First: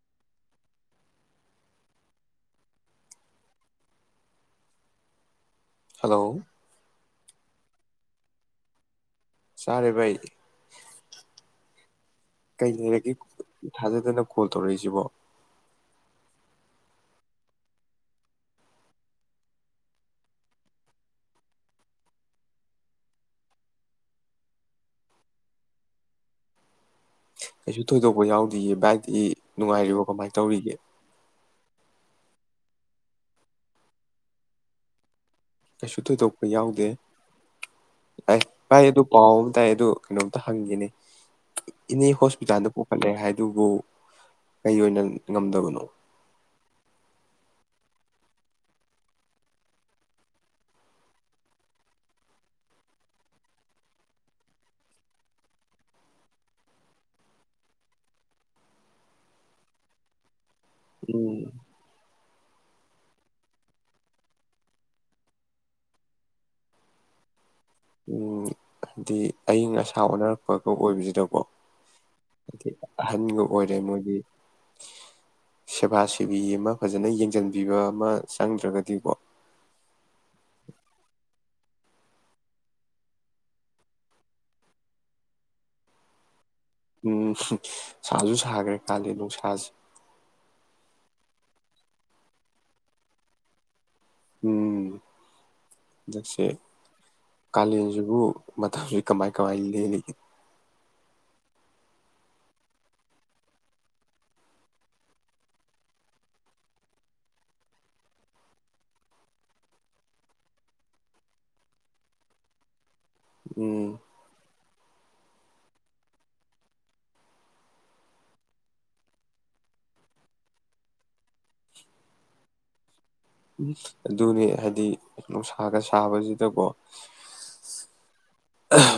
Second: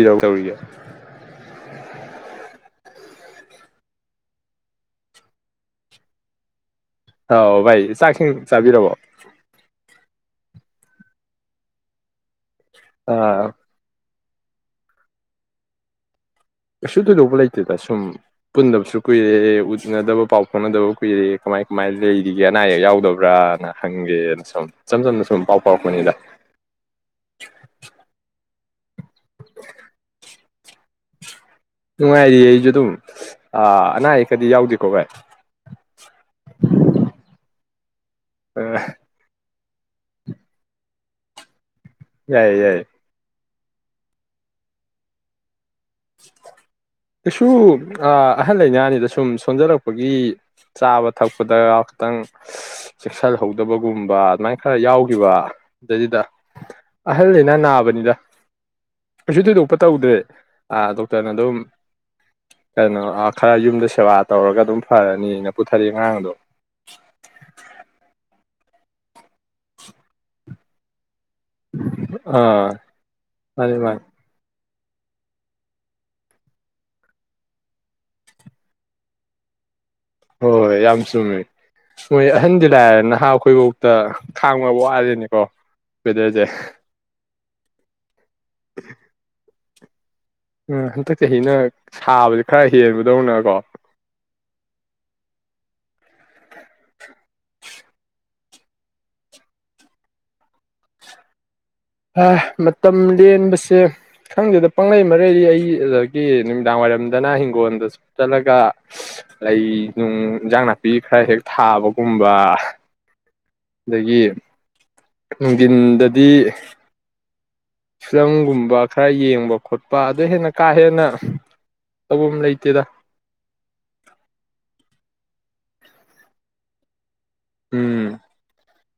ꯏꯔꯥꯡ ꯇꯧꯔꯤꯒꯦ [unintelligible] ꯍꯂꯣ ꯑꯥꯎ ꯚꯥꯏ ꯆꯥꯛꯁꯤꯡ ꯆꯥꯕꯤꯔꯕꯣ ꯆꯥꯔꯦ [unintelligible] ꯀꯩ ꯂꯩꯔꯒꯦ ꯑꯥ ꯊꯖꯗꯅ ꯀꯣꯜ ꯇꯧꯔꯛꯏꯁꯤꯕꯣ ꯀꯩꯁꯨ ꯊꯣꯏꯗꯣꯛꯄ ꯂꯩꯇꯦꯗ ꯁꯨꯝ ꯄꯨꯟꯗꯕꯁꯨ ꯀꯨꯏꯔꯦ ꯎꯅꯗꯕ ꯄꯥꯎ ꯐꯥꯎꯅꯗꯕ ꯀꯨꯏꯔꯦ ꯀꯃꯥꯏ ꯀꯃꯥꯏꯅ ꯂꯩꯔꯤꯒꯦ ꯑꯅꯥ ꯑꯌꯦꯛ ꯌꯥꯎꯗꯕ꯭ꯔꯥꯅ ꯍꯪꯒꯦꯅ ꯁꯨꯝ ꯏꯆꯝ ꯆꯝꯅ ꯁꯨꯝ ꯄꯥꯎ ꯄꯥꯎ ꯐꯥꯎꯔꯛꯄꯅꯤꯗ ꯀꯩꯁꯨ ꯊꯣꯏꯗꯣꯛꯄ ꯌꯥꯎꯗꯤꯌꯦ ꯚꯥꯏꯗꯤ ꯅꯨꯡꯉꯥꯏꯔꯤꯕꯣ ꯀꯃꯥꯏꯅ ꯇꯧꯔꯤꯒꯦ ꯅꯨꯡꯉꯥꯏꯔꯤꯌꯦ ꯑꯩꯁꯨ ꯗꯨꯝ ꯑ ꯑꯅꯥ ꯑꯌꯦꯛ ꯀꯗꯤ ꯌꯥꯎꯗꯦꯀꯣ ꯚꯥꯏ ꯀꯩꯁꯨ ꯊꯣꯏꯗꯣꯛꯄ ꯌꯥꯎꯗꯦ ꯄꯥꯏ ꯑꯥ ꯄꯥꯏꯌꯦ ꯗꯨ ꯄꯥꯎ ꯇꯥꯏ ꯑꯗꯨ ꯀꯩꯅꯣꯝꯇ ꯍꯪꯒꯦꯅꯦ ꯏꯅꯦ ꯌꯥꯏꯌꯦ ꯍꯣꯁꯄꯤꯇꯥꯟꯗ ꯌꯥꯏꯌꯦ ꯄꯨꯈꯠꯂꯦ ꯍꯥꯏ ꯑꯗꯨꯕꯨ ꯀꯩ ꯑꯣꯏꯅ ꯉꯝꯗꯕꯅꯣ ꯀꯩꯁꯨ ꯑ ꯑꯍꯜ ꯂꯩꯅꯥꯅꯤꯗ ꯁꯨꯝ ꯁꯣꯟꯖꯜꯂꯛꯄꯒꯤ ꯆꯥꯕ ꯊꯛꯄꯗ ꯈꯤꯇꯪ ꯆꯦꯛꯁꯤꯜꯍꯧꯗꯕꯒꯨꯝꯕ ꯑꯗꯨꯃꯥꯏ ꯈꯔ ꯌꯥꯎꯈꯤꯕ ꯗꯩꯗꯨꯗ ꯑꯍꯜ ꯂꯩꯅꯥ ꯅꯥꯕꯅꯤꯗ ꯀꯩꯁꯨ ꯊꯣꯏꯗꯣꯛꯄ ꯇꯧꯗ꯭ꯔꯦ ꯑꯥ ꯗꯣꯛꯇ꯭ꯔꯅ ꯎꯝ ꯗꯨꯝ ꯀꯩꯅꯣ ꯑꯥ ꯈꯔ ꯌꯨꯝꯗ ꯁꯦꯕꯥ ꯇꯧꯔꯒ ꯑꯗꯨꯝ ꯐꯔꯅꯤꯅ ꯄꯨꯊꯔꯛꯑꯦ ꯉꯔꯥꯡ ꯑꯗꯨꯝ ꯎꯝ ꯗꯤ ꯑꯌꯤꯡ ꯑꯁꯥ ꯑꯣꯅꯔꯛꯄꯒ ꯑꯣꯏꯕꯁꯤꯗ ꯑꯣ ꯑꯥ ꯍꯥꯏꯗꯤ ꯑꯍꯟꯒ ꯑꯣꯏꯔꯦ ꯃꯥꯅꯤ ꯃꯥꯅꯤ ꯃꯣꯏꯗꯤ ꯁꯦꯕꯥ ꯁꯤꯦꯕꯤ ꯑꯃ ꯐꯖꯅ ꯌꯦꯡꯁꯤꯟꯕꯤꯕ ꯑꯃ ꯆꯪꯗ꯭ꯔꯒꯗꯤꯀꯣ ꯍꯣꯏ ꯍꯣꯏ ꯌꯥꯝ ꯆꯨꯝꯃꯦ ꯃꯣꯏ ꯑꯍꯟꯗꯤ ꯂꯥꯏꯦ ꯅꯍꯥ ꯑꯩꯈꯣꯏꯐꯥꯎꯇ ꯈꯥꯡꯕ ꯋꯥꯠꯂꯤꯦꯅꯤꯀꯣ ꯋꯦꯗꯔꯁꯦ ꯎꯝ ꯁꯥꯁꯨ ꯁꯥꯈ꯭ꯔꯦ ꯀꯥꯜꯂꯤ ꯅꯨꯡꯁꯥꯁꯦ ꯎ ꯍꯟꯗꯛ ꯆꯍꯤꯅ ꯁꯥꯕꯁ ꯈꯔ ꯍꯦꯟꯕꯗꯧꯅꯀꯣ ꯎꯝꯗꯛꯁ ꯀꯥꯂꯦꯟꯁꯤꯕꯨ ꯃꯇꯝꯁꯤ ꯀꯃꯥꯏ ꯀꯃꯥꯏ ꯂꯜꯂꯤꯒꯦ ꯃꯇꯝ ꯂꯦꯟꯕꯁꯦ ꯈꯪꯗꯦꯗ ꯄꯪꯂꯩ ꯃꯔꯩꯗꯤ ꯑꯩ ꯑꯗꯨꯗꯒꯤ ꯅꯨꯃꯤꯗꯥꯡ ꯋꯥꯏꯔꯝꯗꯅ ꯍꯤꯡꯒꯣꯜꯗ ꯆꯠꯂꯒ ꯂꯩ ꯅꯨꯡ ꯏꯟꯖꯥꯡ ꯅꯥꯄꯤ ꯈꯔ ꯍꯦꯛ ꯊꯥꯕꯒꯨꯝꯕ ꯎꯝ ꯑꯗꯒꯤ ꯅꯨꯡꯊꯤꯟꯗꯗꯤ ꯐꯤꯂꯝꯪꯒꯨꯝꯕ ꯈꯔ ꯌꯦꯡꯕ ꯈꯣꯠꯄ ꯑꯗꯨ ꯍꯦꯟꯅ ꯀꯥ ꯍꯦꯟꯅ ꯇꯧꯕ ꯂꯩꯇꯦꯗ ꯑꯗꯨꯅꯦ ꯍꯥꯏꯗꯤ ꯅꯨꯡꯁꯥꯒ ꯁꯥꯕꯁꯤꯗꯀꯣ ꯎꯝ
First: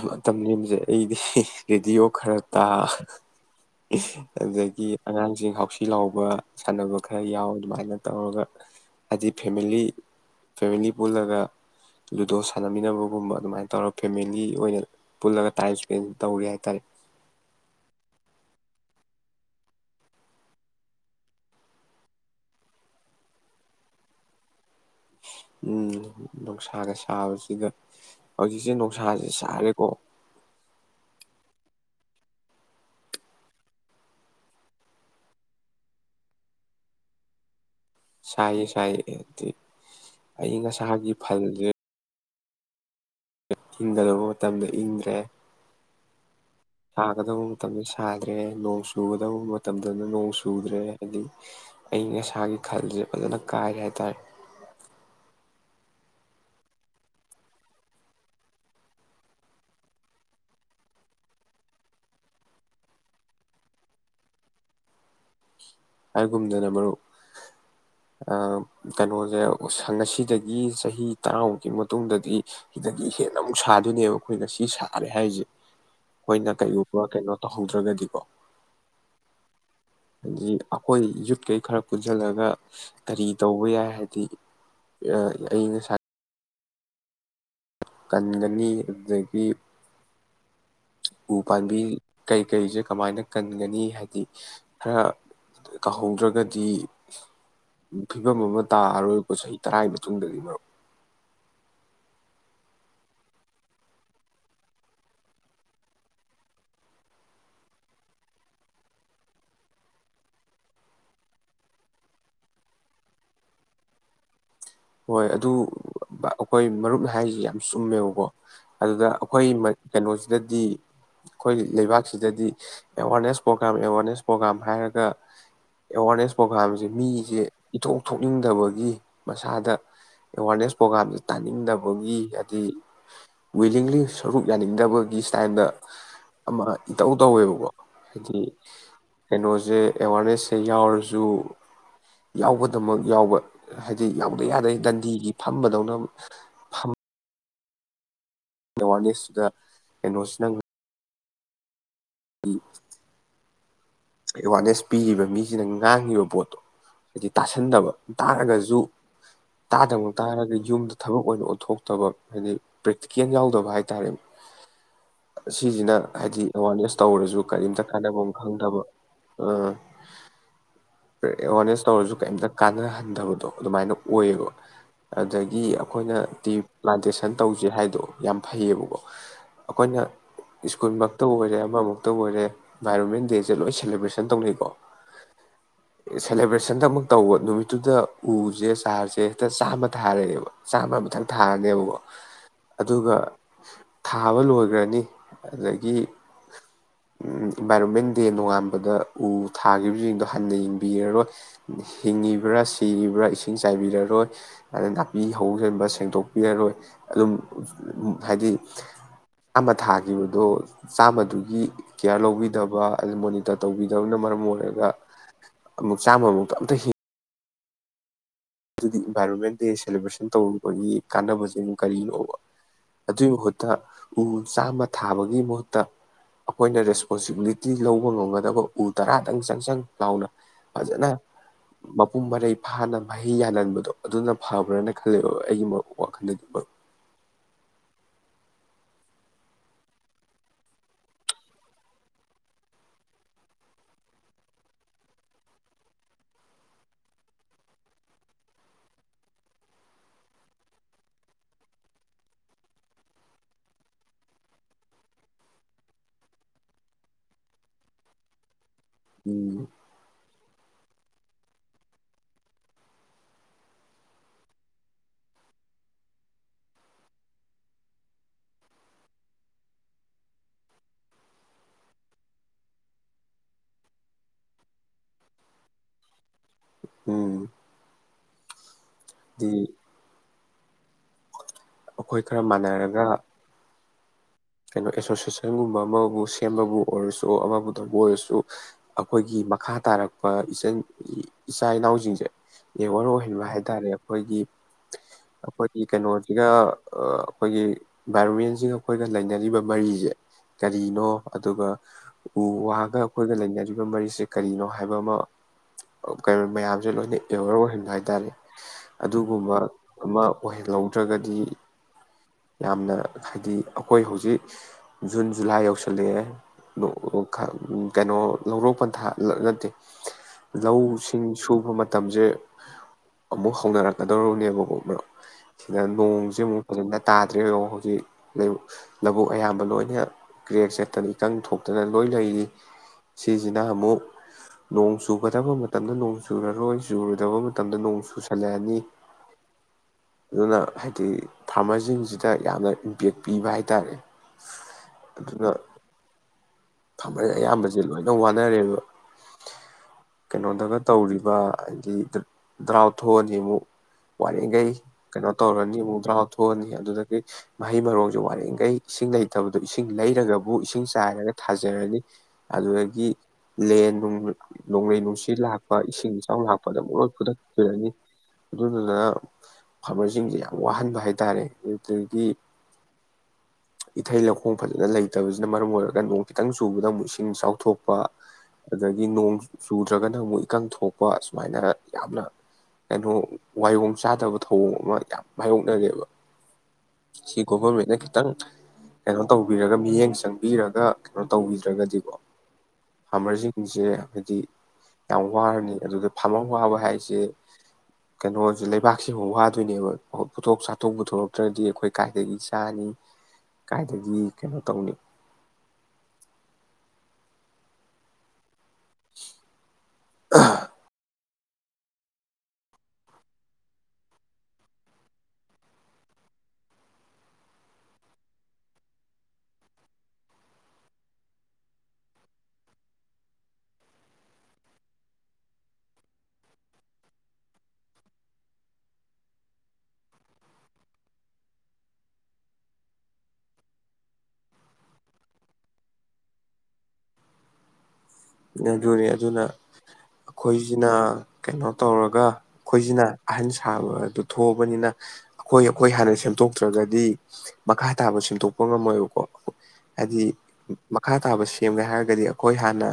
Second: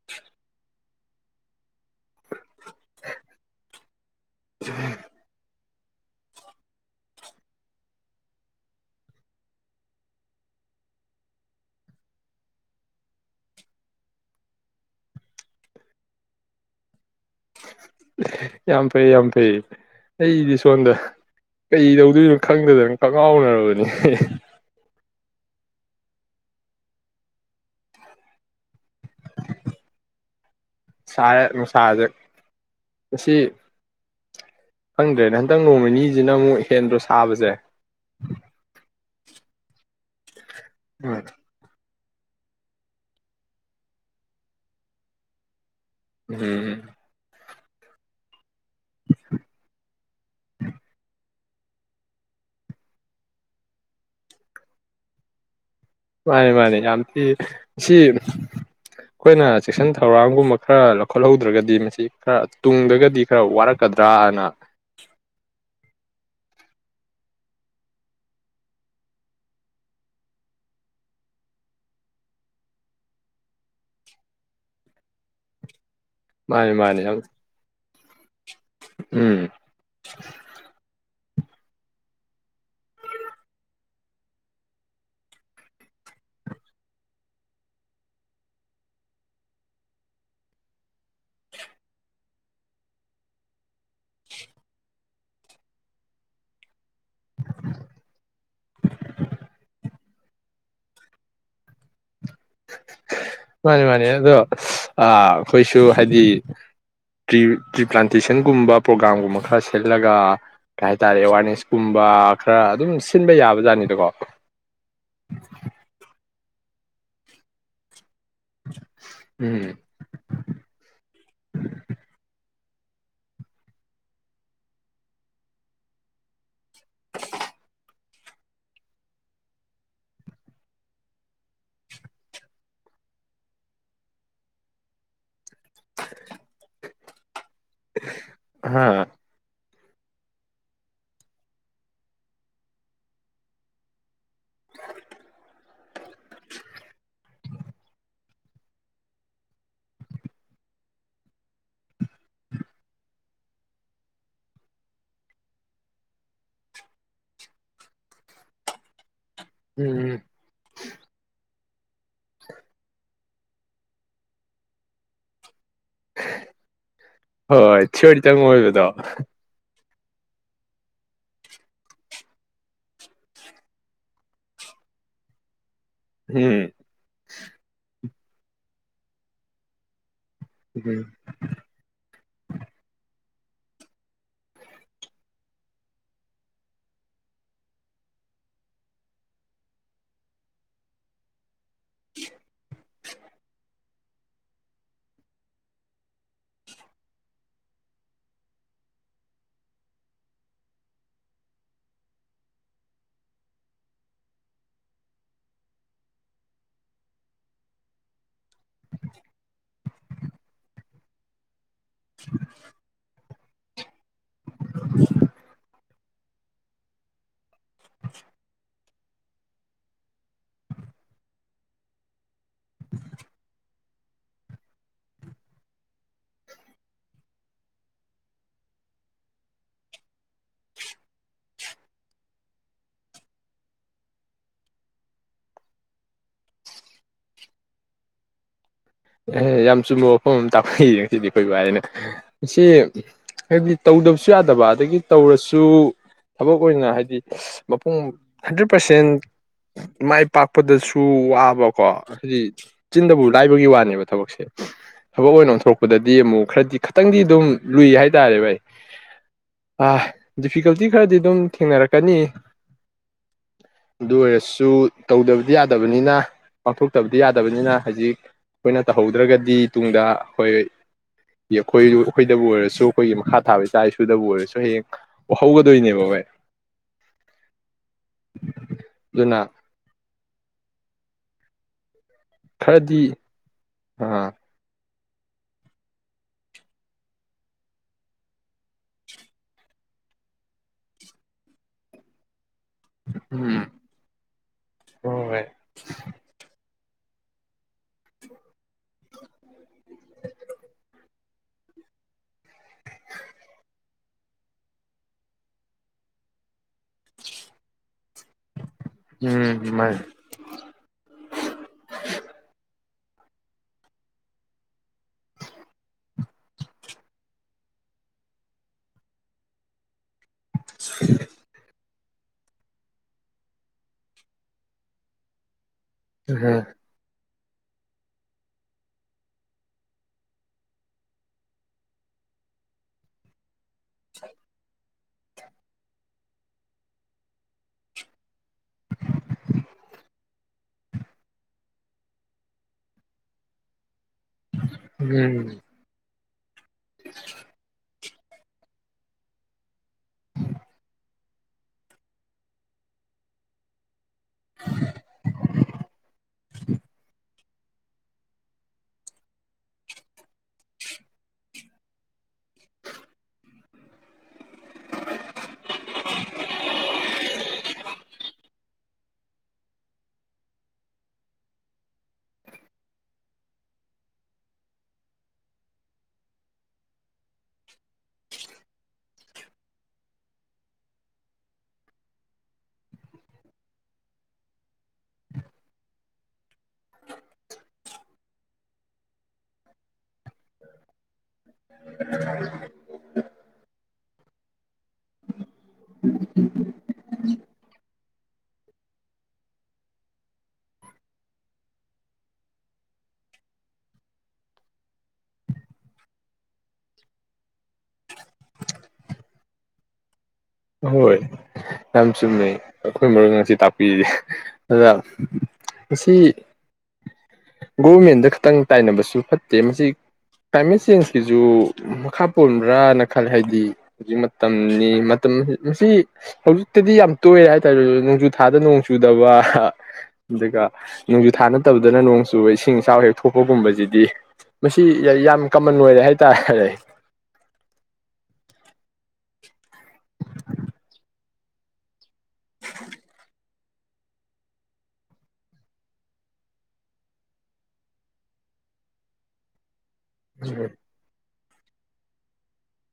ꯃꯇꯝꯁꯦ [unintelligible] ꯑꯩꯗꯤ ꯔꯦꯗꯤꯑꯣ ꯈꯔ ꯇꯥ ꯑꯗꯒꯤ ꯑꯉꯥꯡꯁꯤꯡ ꯍꯥꯎꯆ ꯐꯤꯜ ꯂꯥꯎꯕ ꯁꯥꯟꯅꯕ ꯈꯔ ꯌꯥꯎ ꯑꯗꯨꯃꯥꯏꯅ ꯇꯧꯔꯒ ꯍꯥꯏꯗꯤ ꯐꯦꯃꯤꯂꯤ ꯐꯦꯃꯤꯂꯤ ꯄꯨꯜꯂꯒ ꯂꯨꯗꯣ ꯁꯥꯟꯅꯃꯤꯟꯅꯕꯒꯨꯝꯕ ꯑꯗꯨꯃꯥꯏꯅ ꯇꯧꯔ ꯐꯦꯃꯤꯂꯤ ꯑꯣꯏꯅ ꯄꯨꯜꯂꯒ ꯇꯥꯏꯝ ꯏꯁꯄꯦꯟ ꯇꯧꯔꯤꯦ ꯍꯥꯏꯇꯥꯔꯦ ꯌꯥꯝ ꯐꯩ ꯌꯥꯝ ꯐꯩ ꯑꯩꯗꯤ ꯁꯣꯝꯗ ꯀꯩ ꯇꯧꯗꯣꯏꯅꯣ ꯈꯪꯗꯗꯅ ꯀꯪꯉꯥꯎꯅꯔꯕꯅꯤ ꯑꯩ ꯎꯝ ꯅꯨꯡꯁꯥꯒ ꯁꯥꯕꯁꯤꯒ ꯍꯧꯖꯤꯛꯁꯦ ꯅꯨꯡꯁꯥꯁꯦ ꯁꯥꯔꯦꯀꯣ ꯁꯥꯗ꯭ꯔꯦ ꯃꯁꯤ ꯈꯪꯗ꯭ꯔꯦꯅꯦ ꯍꯟꯗꯛ ꯅꯣꯡꯃ ꯅꯤꯁꯤꯅ ꯑꯃꯨꯛ ꯍꯦꯟꯗ꯭ꯔꯣ ꯁꯥꯕꯁꯦ ꯁꯌꯦ ꯁꯌꯦ ꯑꯏꯪ ꯑꯁꯥꯒꯤ ꯎꯝ ꯐꯜꯁꯦ ꯏꯪꯒꯗꯕ ꯃꯇꯝꯗ ꯏꯪꯗ꯭ꯔꯦ ꯎꯝꯝ ꯝꯁꯗ꯭ꯔꯦ ꯅꯣꯡ ꯆꯨꯒꯗꯕ ꯃꯇꯝꯗꯅ ꯅꯣꯡ ꯆꯨꯗ꯭ꯔꯦ ꯍꯥꯏꯗꯤ ꯑꯏꯪ ꯑꯁꯥꯒꯤ ꯈꯜꯁꯦ ꯐꯖꯅ ꯀꯥꯔꯤꯦ ꯍꯥꯏꯇꯥꯔꯦ ꯃꯥꯅꯤ ꯃꯥꯅꯤ ꯌꯥꯝ ꯊꯤ ꯃꯁꯤ ꯑꯩꯈꯣꯏꯅ ꯆꯦꯛꯁꯤꯟ ꯊꯧꯔꯥꯡꯒꯨꯝꯕ ꯈꯔ ꯂꯧꯈꯠꯍꯧꯗ꯭ꯔꯒꯗꯤ ꯃꯁꯤ ꯈꯔ ꯇꯨꯡꯗꯒꯗꯤ ꯈꯔ ꯋꯥꯔꯛꯀꯗ꯭ꯔꯥꯅ ꯍꯥꯏꯒꯨꯝꯗꯅꯦ ꯃꯔꯨꯞ ꯀꯩꯅꯣꯁꯦ ꯉꯁꯤꯗꯒꯤ ꯆꯍꯤ ꯇꯔꯥꯃꯨꯛꯀꯤ ꯃꯇꯨꯡꯗꯗꯤ ꯁꯤꯗꯒꯤ ꯍꯦꯟꯅ ꯑꯃꯨꯛ ꯁꯥꯗꯣꯏꯅꯦꯕ ꯑꯩꯈꯣꯏ ꯉꯁꯤ ꯁꯥꯔꯦ ꯍꯥꯏꯔꯤꯁꯦ ꯑꯩꯈꯣꯏꯅ ꯃꯥꯅꯤ ꯃꯥꯅꯤ ꯀꯩꯒꯨꯝꯕ ꯌꯥꯝ ꯀꯩꯅꯣ ꯇꯧꯍꯧꯗ꯭ꯔꯒꯗꯤ ꯎꯝ ꯖꯤ ꯑꯩꯈꯣꯏ ꯌꯨꯠꯀꯩ ꯈꯔ ꯄꯨꯟꯁꯤꯜꯂꯒ ꯀꯔꯤ ꯇꯧꯕ ꯌꯥꯏ ꯍꯥꯏꯗꯤ ꯑꯏꯪ ꯑꯁꯥꯏ ꯀꯟꯒꯅꯤ ꯑꯗꯨꯗꯒꯤ ꯎ ꯄꯥꯝꯕꯤ ꯀꯩꯀꯩꯁꯦ ꯀꯃꯥꯏꯅ ꯀꯟꯒꯅꯤ ꯍꯥꯏꯗꯤ ꯈꯔ ꯀꯧꯍꯧꯗ꯭ꯔꯒꯗꯤ ꯐꯤꯕꯝ ꯑꯃ ꯇꯥꯔꯔꯣꯏꯕꯀꯣ ꯆꯍꯤ ꯇꯔꯥꯒꯤ ꯃꯇꯨꯡꯗꯗꯤ ꯃꯔꯨꯞ ꯃꯥꯅꯤ ꯃꯥꯅꯤ ꯑꯗꯣ ꯑꯩꯈꯣꯏꯁꯨ ꯍꯥꯏꯗꯤ ꯇ꯭ꯔꯤ ꯇ꯭ꯔꯤ ꯄ꯭ꯂꯥꯟꯇꯦꯁꯟꯒꯨꯝꯕ ꯄ꯭ꯔꯣꯒ꯭ꯔꯥꯝꯒꯨꯝꯕ ꯈꯔ ꯁꯤꯜꯂꯒ ꯀꯩ ꯍꯥꯏꯇꯥꯔꯦ ꯑꯦꯋꯥꯔꯅꯦꯁꯀꯨꯝꯕ ꯈꯔ ꯑꯗꯨꯝ ꯁꯤꯟꯕ ꯌꯥꯕꯖꯥꯠꯅꯤꯗꯀꯣ ꯍꯣꯏ ꯑꯗꯨ [unintelligible] ꯍꯣꯏ ꯃꯔꯨꯞꯅ ꯍꯥꯏꯁꯤ ꯌꯥꯝ ꯆꯨꯝꯃꯦꯕꯀꯣ ꯑꯗꯨꯗ ꯎꯝ ꯑꯩꯈꯣꯏ ꯀꯩꯅꯣꯁꯤꯗꯗꯤ ꯑꯩꯈꯣꯏ ꯂꯩꯕꯥꯛꯁꯤꯗꯗꯤ ꯑꯦꯋꯥꯔꯅꯦꯁ ꯄ꯭ꯔꯣꯒ꯭ꯔꯥꯝ ꯑꯦꯋꯥꯔꯅꯦꯁ ꯄ꯭ꯔꯣꯒ꯭ꯔꯥꯝ ꯍꯥꯏꯔꯒ ꯑꯦꯋꯥꯔꯅꯦꯁ ꯄ꯭ꯔꯣꯒ꯭ꯔꯥꯝꯁꯦ ꯃꯤꯁꯦ ꯏꯊꯣꯛ ꯊꯣꯛꯅꯤꯡꯗꯕꯒꯤ ꯃꯁꯥꯗ ꯑꯦꯋꯥꯔꯅꯦꯁ ꯄ꯭ꯔꯣꯒꯥ꯭ꯔꯝꯁꯦ ꯇꯥꯅꯤꯡꯗꯕꯒꯤ ꯍꯥꯏꯗꯤ ꯋꯤꯂꯤꯡꯂꯤ ꯁꯔꯨꯛ ꯌꯥꯅꯤꯡꯗꯕꯒꯤ [unintelligible] ꯇꯥꯏꯝꯗ ꯑꯃ ꯏꯇꯧ ꯇꯧꯋꯦꯕ [unintelligible] [unintelligible] ꯍꯥꯏꯗꯤ ꯍꯥ ꯀꯩꯅꯣꯁꯦ ꯑꯦꯋꯥꯔꯅꯦꯁꯁꯦ ꯌꯥꯎꯔꯁꯨ ꯌꯥꯎꯕꯗꯃꯛ ꯌꯥꯎꯕ ꯍꯥꯏꯗꯤ ꯂꯧꯗ ꯌꯥꯗꯦ ꯗꯟꯗꯤꯒꯤ ꯐꯝꯕꯗꯧꯅ ꯐꯝ ꯑꯦꯋꯥꯔꯅꯦꯁꯇꯨꯗ ꯀꯩꯅꯣꯁꯨ [unintelligible] ꯅꯪꯈ꯭ ꯎ [unintelligible] ꯑꯦꯋꯥꯔꯅꯦꯁ ꯄꯤꯔꯤꯕ ꯃꯤꯁꯤꯅ ꯉꯥꯡꯉꯤꯕ ꯄꯣꯠꯇꯣ ꯇꯥꯁꯟꯗꯕ ꯇꯥꯔꯒꯁꯨ ꯇꯥꯗꯝꯛ ꯎꯝ ꯇꯥꯔꯒ ꯌꯨꯝꯗ ꯊꯕꯛ ꯑꯣꯏꯅ ꯎꯠꯊꯣꯛ ꯇꯧꯕ ꯍꯥꯏꯗꯤ ꯄ꯭ꯔꯦꯛꯇꯤꯀꯦꯜ ꯌꯥꯎꯗꯕ ꯍꯥꯏꯇꯥꯔꯦ ꯁꯤꯁꯤꯅ ꯍꯥꯏꯗꯤ ꯑꯦꯋꯥꯔꯅꯦꯁ ꯇꯧꯔꯁꯨ ꯍꯣꯏ ꯀꯔꯤꯝꯇ ꯀꯥꯟꯅꯕꯝ ꯊꯤꯑꯣꯔꯤꯇꯪ ꯈꯪꯗꯕ ꯑꯣꯏꯕꯗꯣ ꯑ ꯑꯦꯋꯥꯔꯅꯦꯁ ꯇꯧꯔꯁꯨ ꯀꯩꯇ ꯀꯥꯟꯅꯍꯟꯊꯕꯗꯣ ꯑꯗꯨꯃꯥꯏꯅ ꯑꯣꯏꯌꯦꯕ ꯑꯗꯒꯤ ꯑꯩꯈꯣꯏꯅ ꯇꯔꯤ ꯎꯝ ꯄ꯭ꯂꯥꯟꯇꯦꯁꯟ ꯇꯧꯖꯦ ꯍꯥꯏꯗꯣ ꯌꯥꯝ ꯐꯩꯌꯦꯕꯀꯣ ꯑꯩꯈꯣꯏꯅ ꯁ꯭ꯀꯨꯜ ꯎꯝ ꯃꯛꯇꯕꯨ ꯑꯣꯏꯔꯦ ꯑꯃꯃꯛꯇꯕꯨ ꯑꯣꯏꯔꯦ ꯏꯟꯚꯥꯏꯔꯣꯟꯃꯦꯟ ꯗꯦ ꯂꯣꯏ [unintelligible] ꯁꯦꯂꯦꯕ꯭ꯔꯦꯁꯟ ꯇꯧꯅꯩꯀꯣ ꯁꯦꯂꯦꯕ꯭ꯔꯦꯁꯟꯗꯨ ꯇꯧꯕ ꯅꯨꯃꯤꯠꯇꯨꯗ ꯎꯁꯦ ꯆꯥꯔꯁꯦ ꯍꯦꯛꯇ ꯆꯥꯝꯃ ꯊꯥꯔꯛꯑꯦꯕ ꯆꯥꯝꯃ ꯃꯊꯪ ꯊꯥꯔꯅꯦꯕ ꯑꯗꯨꯒ ꯊꯥꯕ ꯂꯣꯏꯈ꯭ꯔꯅꯤ ꯑꯗꯒꯤ ꯏꯟꯚꯥꯏꯔꯣꯟꯃꯦꯟ ꯗꯦ ꯅꯣꯡꯉ ꯗ ꯎ ꯊꯥꯈꯤꯕꯁꯤꯡꯗꯣ ꯍꯟꯅ ꯌꯦꯡꯕꯤꯔꯔꯣꯏ ꯍꯤꯡꯉꯤꯕ꯭ꯔꯥ ꯁꯤꯔꯤꯕ꯭ꯔꯥ ꯏꯁꯤꯡ ꯆꯥꯏꯕꯤꯔꯔꯣꯏ ꯑꯗ ꯅꯥꯄꯤ ꯍꯧꯁꯟꯕ ꯁꯦꯡꯗꯣꯛꯄꯤꯔꯔꯣꯏ ꯑꯗꯨꯝ ꯍꯥꯏꯗꯤ ꯃ ꯊꯥꯈꯤꯕꯗꯣ ꯆꯥꯝꯃꯗꯨꯒꯤ ꯀꯤꯌꯔ ꯂꯧꯕꯤꯗꯕ ꯃꯣꯅꯤ ꯇꯔꯇꯧꯕꯤ ꯗꯕꯅ ꯃꯔꯝ ꯑꯣꯏꯔꯒ ꯑꯃꯨꯛ ꯆꯥꯝꯃꯃꯨꯛꯇ ꯑꯝꯇ ꯍꯤꯡ ꯑꯗꯨꯗꯤ ꯏꯟꯚꯥꯏꯔꯣꯟꯃꯦꯟ ꯗꯦ ꯁꯦꯂꯦꯕ꯭ꯔꯦꯁꯟ ꯇꯧꯔꯨꯕꯒꯤ ꯀꯥꯟꯅꯕꯁꯦ ꯀꯔꯤꯅꯣꯕ ꯑꯗꯨꯏ ꯃꯍꯨꯠꯇ ꯎ ꯆꯥꯝꯃ ꯊꯥꯕꯒꯤ ꯃꯍꯨꯠꯇ ꯑꯩꯈꯣꯏꯅ ꯔꯦꯁꯄꯣꯟꯁꯤꯕꯤꯂꯤꯇꯤ ꯂꯧꯕ ꯉꯝꯒꯗꯕ ꯎ ꯇꯔꯥꯗꯪ ꯆꯪ ꯆꯪ ꯂꯥꯎꯅ ꯐꯖꯅ ꯃꯄꯨꯡ ꯃꯔꯩ ꯐꯥꯅ ꯃꯍꯩ ꯌꯥꯜꯍꯟꯕꯗꯣ ꯑꯗꯨꯅ ꯐꯕ꯭ꯔꯅ ꯈꯜꯂꯦꯕ ꯑꯩꯒꯤ ꯋꯥꯈꯜꯗꯗꯤ ꯑꯦꯍ ꯌꯥꯝ ꯆꯨꯝꯕ ꯋꯥꯐꯝ ꯑꯃ ꯇꯥꯛꯄꯤꯔꯦ ꯉꯁꯤꯗꯤ ꯑꯩꯈꯣꯏ ꯚꯥꯏꯅ ꯁꯤ ꯍꯥꯏꯗꯤ ꯇꯧꯗꯕꯁꯨ ꯌꯥꯗꯕ ꯑꯗꯒꯤ ꯇꯧꯔꯁꯨ ꯊꯕꯛ ꯑꯣꯏꯅ ꯍꯥꯏꯗꯤ ꯃꯄꯨꯡ ꯍꯟꯗ꯭ꯔꯦꯠ ꯄꯥꯔꯁꯦꯟ ꯃꯥꯏ ꯄꯥꯛꯄꯗꯁꯨ ꯋꯥꯕꯀꯣ ꯍꯥꯏꯗꯤ ꯆꯤꯟꯗꯕꯨ ꯂꯥꯏꯕꯒꯤ ꯋꯥꯅꯦꯕ ꯊꯕꯛꯁꯦ ꯊꯕꯛ ꯑꯣꯏꯅ ꯑꯣꯟꯊꯣꯔꯛꯄꯗꯗꯤ ꯑꯃꯨꯛ ꯈꯔꯗꯤ ꯈꯇꯪꯗꯤ ꯑꯗꯨꯝ ꯂꯨꯏ ꯍꯥꯏꯇꯥꯔꯦꯕ ꯚꯥꯏ ꯎꯝ ꯑ ꯗꯤꯐꯤꯀꯜꯇꯤ ꯈꯔꯗꯤ ꯑꯗꯨꯝ ꯊꯦꯡꯅꯔꯛꯀꯅꯤ ꯑꯗꯨ ꯑꯣꯏꯔꯁꯨ ꯇꯧꯗꯕꯗꯤ ꯌꯥꯗꯕꯅꯤꯅ ꯄꯥꯡꯊꯣꯛꯇꯕꯗꯤ ꯌꯥꯗꯕꯅꯤꯅ ꯍꯧꯖꯤꯛ ꯑꯩꯈꯣꯏꯅ ꯇꯧꯍꯧꯗ꯭ꯔꯒꯗꯤ ꯇꯨꯡꯗ ꯑꯩꯈꯣꯏ ꯑꯩꯈꯣꯏꯗꯕꯨ ꯑꯣꯏꯔꯁꯨ ꯑꯩꯈꯣꯏꯒꯤ ꯃꯈꯥ ꯊꯥꯕ ꯏꯆꯥ ꯏꯁꯨꯗꯕꯨ ꯑꯣꯏꯔꯁꯨ ꯍꯌꯦꯡ ꯋꯥꯍꯧꯒꯗꯣꯏꯅꯦꯕ ꯚꯥꯏ ꯎꯝ ꯑꯗꯨꯅꯥ ꯑꯩꯈꯣꯏ ꯈꯔ ꯃꯥꯟꯅꯔꯒ ꯑ ꯀꯩꯅꯣ ꯑꯦꯁꯣꯁꯤꯌꯦꯁꯟꯒꯨꯝꯕ ꯑꯃꯕꯨ ꯁꯦꯝꯕꯕꯨ ꯑꯣꯏꯔꯁꯨ ꯑꯃꯕꯨ ꯇꯧꯕꯨ ꯑꯣꯏꯔꯁꯨ ꯑꯩꯈꯣꯏꯒꯤ ꯃꯈꯥ ꯇꯥꯔꯛꯄ ꯏꯆꯟ ꯏꯆꯥ ꯏꯅꯥꯎꯁꯤꯡꯁꯦ ꯑꯦꯋꯔ ꯑꯣꯏꯍꯟꯕ ꯎꯝ ꯍꯥꯏꯇꯥꯔꯦ ꯑꯩꯈꯣꯏꯒꯤ ꯍꯣꯏ ꯑꯩꯈꯣꯏꯒꯤ ꯀꯩꯅꯣꯁꯤꯒ ꯑꯩꯈꯣꯏꯒꯤ ꯏꯟꯚꯥꯏꯔꯣꯟꯃꯦꯟꯁꯤꯒ ꯑꯩꯈꯣꯏ ꯂꯩꯅꯔꯤꯕ ꯃꯔꯤꯁꯦ ꯀꯔꯤꯅꯣ ꯑꯗꯨꯒ ꯎ ꯋꯥꯒ ꯑꯩꯈꯣꯏꯒ ꯂꯩꯅꯔꯤꯕ ꯃꯔꯤꯁꯦ ꯀꯔꯤꯅꯣ ꯍꯥꯏꯕ ꯑꯃ ꯃꯌꯥꯝ ꯁꯦ ꯂꯣꯏꯅ ꯑꯦꯋꯔ ꯑꯣꯏꯍꯟꯕ ꯍꯥꯏꯇꯥꯔꯦ ꯑꯗꯨꯒꯨꯝꯕ ꯎꯝ ꯃꯥꯅꯤ ꯑꯃ ꯑꯣꯏꯍꯜꯍꯧꯗ꯭ꯔꯒꯗꯤ ꯌꯥꯝꯅ ꯍꯥꯏꯗꯤ ꯑꯩꯈꯣꯏ ꯍꯧꯖꯤꯛ ꯖꯨꯟ ꯖꯨꯂꯥꯏ ꯌꯧꯁꯤꯜꯂꯛꯑꯦ ꯀꯩꯅꯣ ꯂꯧꯔꯣꯛ ꯄꯟꯊꯥ ꯅꯠꯇꯦ ꯂꯧ ꯁꯤꯡ ꯁꯨꯕ ꯃꯇ ꯃꯇꯝꯁꯦ ꯑꯃꯨꯛ ꯍꯧꯅꯔꯛꯀꯗꯧꯔꯕꯅꯦꯕꯀꯣ ꯁꯤꯗꯥ ꯅꯣꯪꯁꯦ ꯑꯃꯨꯛ ꯎꯝ ꯐꯖꯅ ꯇꯥꯗ꯭ꯔꯦꯣ ꯍꯧꯖꯤꯛ ꯂꯧꯕꯨꯛ ꯑꯌꯥꯝꯕ ꯂꯣꯏꯅ ꯀ꯭ꯔꯦꯛ ꯆꯠꯇꯅ ꯏꯀꯪ ꯊꯣꯛꯇꯅ ꯂꯣꯏ ꯂꯩꯔꯤ ꯁꯤꯁꯤꯅ ꯑꯃꯨꯛ ꯅꯣꯡ ꯆꯨꯒꯗꯕ ꯃꯇꯝꯗ ꯅꯣꯡ ꯆꯨꯔꯔꯣꯏ ꯆꯨꯔꯨꯗꯕ ꯃꯇꯝꯗ ꯅꯣꯡ ꯆꯨꯁꯜꯂꯛꯑꯅꯤ ꯑꯗꯨꯅ ꯍꯥꯏꯗꯤ ꯐꯥꯔꯃꯥꯁꯤ ꯁꯤꯡꯁꯤꯗ ꯌꯥꯝꯅ ꯏꯝꯄꯦꯛ ꯄꯤꯕ ꯍꯥꯏꯇꯥꯔꯦ ꯎꯝ ꯗꯔꯃꯦꯔ ꯑꯌꯥꯝꯕꯁꯦ ꯂꯣꯏꯅ ꯅꯪ ꯋꯥꯅꯔꯦꯕ ꯀꯩꯅꯣꯗꯒ ꯇꯧꯔꯤꯕ ꯍꯥꯏꯗꯤ ꯗ꯭ꯔꯥꯎꯠ ꯊꯣꯛꯑꯅꯤ ꯑꯃꯨꯛ ꯋꯥꯔꯤꯈꯩ ꯀꯩꯅꯣ ꯇꯧꯔꯅꯤ ꯑꯃꯨꯛ ꯗ꯭ꯔꯥꯎꯠ ꯊꯣꯛꯑꯅꯤ ꯑꯗꯨꯗꯒꯤ ꯃꯍꯩ ꯃꯔꯣꯡꯖꯨ ꯋꯥꯔꯦꯡꯈꯩ ꯏꯁꯤꯡ ꯂꯩꯇꯕꯗꯣ ꯏꯁꯤꯡ ꯂꯩꯔꯒ ꯑꯃꯨꯛ ꯏꯁꯤꯡ ꯆꯥꯏꯔꯒ ꯊꯥꯖꯔꯅꯤ ꯑꯗꯨꯗꯒꯤ ꯂꯦꯟ ꯅꯣꯡꯂꯩ ꯅꯨꯡꯁꯤꯠ ꯂꯥꯛꯄ ꯏꯁꯤꯡ ꯏꯆꯥꯎ ꯂꯥꯛꯄꯗ ꯂꯣꯏ ꯈꯨꯗꯛ ꯁꯔꯅꯤ ꯑꯗꯨꯗꯨꯅ ꯐꯥꯔꯃꯔꯁꯤꯡꯁꯦ ꯌꯥꯝ ꯋꯥꯍꯟꯕ ꯍꯥꯏꯇꯥꯔꯦ ꯑꯗꯨꯗꯒꯤ ꯏꯊꯩ ꯂꯧꯈꯣꯡ ꯐꯖꯅ ꯂꯩꯇꯕꯁꯤꯅ ꯃꯔꯝ ꯑꯣꯏꯔꯒ [unintelligible] ꯈꯤꯇꯪ ꯆꯨꯕꯗ ꯑꯃꯨꯛ ꯏꯁꯤꯡ ꯆꯥꯎꯊꯣꯛꯄ ꯑꯗꯒꯤ ꯅꯣꯡ ꯆꯨꯗ꯭ꯔꯒꯅ ꯑꯃꯨꯛ ꯏꯀꯪ ꯊꯣꯛꯄ ꯁꯨꯃꯥꯏꯅ ꯌꯥꯝꯅ ꯀꯩꯅꯣ ꯋꯥꯌꯣꯡ ꯆꯥꯗꯕ ꯊꯧꯑꯣꯡ ꯑꯃ ꯌꯥꯝ ꯃꯥꯏꯌꯣꯛꯅꯔꯦꯕ ꯁꯤ ꯒꯣꯚꯔꯃꯦꯟꯅ ꯈꯤꯇꯪ ꯀꯩꯅꯣ ꯇꯧꯕꯤꯔꯒ ꯃꯤꯠꯌꯦꯡ ꯆꯪꯕꯤꯔꯒ ꯀꯩꯅꯣ ꯇꯧꯒꯤꯗ꯭ꯔꯒꯗꯤꯀꯣ ꯐꯥꯔꯃꯔꯁꯤꯡꯁꯦ ꯍꯥꯏꯁꯦ ꯌꯥꯝ ꯋꯥꯔꯅꯤ ꯑꯗꯨꯗ ꯐꯥꯔꯃꯔ ꯋꯥꯕ ꯍꯥꯏꯁꯦ ꯀꯩꯅꯣꯁꯦ ꯂꯩꯕꯥꯛꯁꯤꯐꯥꯎ ꯋꯥꯗꯣꯏꯅꯦꯕ ꯄꯣꯊꯣꯛ ꯆꯥꯊꯣꯛ ꯄꯨꯊꯣꯔꯛꯇ꯭ꯔꯗꯤ ꯑꯩꯈꯣꯏ ꯀꯥꯏꯗꯒꯤ ꯆꯥꯅꯤ ꯀꯥꯏꯗꯒꯤ ꯀꯩꯅꯣ ꯇꯧꯅꯤ [inaudible] ꯍꯣꯏ ꯌꯥꯝ ꯆꯨꯝꯃꯦꯩ ꯑꯩꯈꯣꯏ ꯃꯔꯣꯏ ꯉꯁꯤ ꯇꯥꯛꯄꯤꯔꯤꯦ ꯑꯗ ꯃꯁꯤ ꯒꯣꯔꯃꯦꯟꯗ ꯈꯈꯤꯇꯪ ꯇꯥꯏꯅꯕꯁꯨ ꯐꯠꯇꯦ ꯃꯁꯤ ꯀ꯭ꯂꯥꯏꯃꯦꯠ ꯆꯦꯟꯖꯀꯤꯁꯨ ꯃꯈꯥ ꯄꯣꯟꯕ꯭ꯔꯅ ꯈꯜꯂꯦ ꯍꯥꯏꯗꯤ ꯍꯧꯖꯤꯛ ꯃꯇꯝꯅꯤ ꯃꯁꯤ ꯍꯧꯖꯤꯛꯇꯗꯤ ꯌꯥꯝ ꯇꯣꯏꯔꯦ ꯍꯥꯏꯇꯥꯔꯦ ꯅꯣꯡꯖꯨꯊꯥꯗ ꯅꯣꯡ ꯆꯨꯗꯕ ꯑꯗꯨꯒ ꯅꯣꯡꯖꯨ ꯊꯥ ꯅꯠꯇꯕꯗꯅ ꯅꯣꯡ ꯆꯨꯕ ꯏꯁꯤꯡ ꯏꯆꯥꯎ ꯍꯦꯛ ꯊꯣꯛꯄꯒꯨꯝꯕꯁꯤꯗꯤ ꯃꯁꯤ ꯌꯥꯝ ꯀꯃꯟ ꯑꯣꯏꯔꯦ ꯍꯥꯏꯇꯥꯥꯔꯦ ꯑꯗꯨꯅꯤ ꯑꯗꯨꯅ ꯑꯩꯈꯣꯏꯁꯤꯅ ꯀꯩꯅꯣ ꯇꯧꯔꯒ ꯑꯩꯈꯣꯏꯁꯤꯅ ꯑꯍꯟ ꯁꯥꯕ ꯑꯗꯨ ꯊꯣꯛꯑꯕꯅꯤꯅ ꯑꯩꯈꯣꯏ ꯑꯩꯈꯣꯏ ꯍꯥꯟꯅ ꯁꯦꯝꯗꯣꯛꯇ꯭ꯔꯒꯗꯤ ꯃꯈꯥ ꯇꯥꯕ ꯁꯦꯝꯗꯣꯛꯄ ꯉꯝꯃꯣꯏꯕꯀꯣ ꯍꯥꯏꯗꯤ ꯃꯈꯥ ꯇꯥꯕꯁꯤ [unintelligible] ꯍꯥꯏꯔꯒꯗꯤ ꯑꯩꯈꯣꯏ ꯍꯥꯟꯅ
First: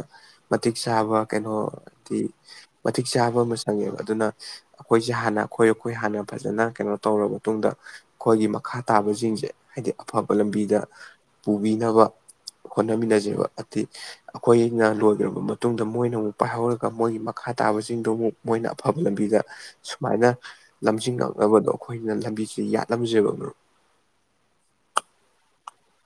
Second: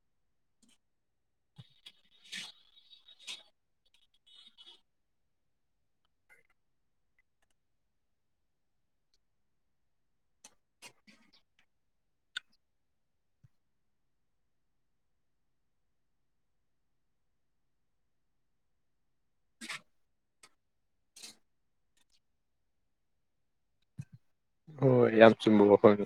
ꯃꯇꯤꯛ ꯆꯥꯕ ꯀꯩꯅꯣ ꯍꯥꯏꯗꯤ ꯃꯇꯤꯛ ꯆꯥꯕ ꯑꯃ ꯆꯪꯉꯦꯕ ꯑꯗꯨꯅ ꯑꯩꯈꯣꯏꯁꯦ ꯍꯥꯟꯅ ꯑꯩꯈꯣꯏ ꯑꯩꯈꯣꯏ ꯍꯥꯟꯅ ꯐꯖꯅ ꯀꯩꯅꯣ ꯇꯧꯔꯕ ꯃꯇꯨꯡꯗ ꯑꯩꯈꯣꯏꯒꯤ ꯃꯈꯥ ꯇꯥꯕꯁꯤꯡꯁꯦ ꯍꯥꯏꯗꯤ ꯑꯐꯕ ꯂꯝꯕꯤꯗ ꯄꯨꯕꯤꯅꯕ ꯍꯣꯠꯅꯃꯤꯟꯅꯖꯦꯕ ꯍꯥꯏꯗꯤ ꯑꯩꯈꯣꯏ ꯁꯤꯅ ꯂꯣꯏꯈꯔꯕ ꯃꯇꯨꯡꯗ ꯃꯣꯏꯅ ꯑꯃꯨꯛ ꯄꯥꯏꯍꯧꯔꯒ ꯃꯣꯏꯒꯤ ꯃꯈꯥꯇꯥꯕꯁꯤꯡꯗꯨ ꯑꯃꯨꯛ ꯃꯣꯏꯅ ꯑꯐꯕ ꯂꯝꯕꯤꯗ ꯁꯨꯃꯥꯏꯅ ꯂꯝꯖꯤꯡꯉꯛꯅꯕꯗꯣ ꯑꯩꯈꯣꯏꯅ ꯂꯝꯕꯤꯁꯤ ꯌꯥꯠꯂꯝꯖꯕ ꯃꯔꯣꯞ꯫ ꯍꯣꯏ ꯌꯥꯝ ꯆꯨꯝꯕ ꯋꯥꯈꯐꯝꯅꯤ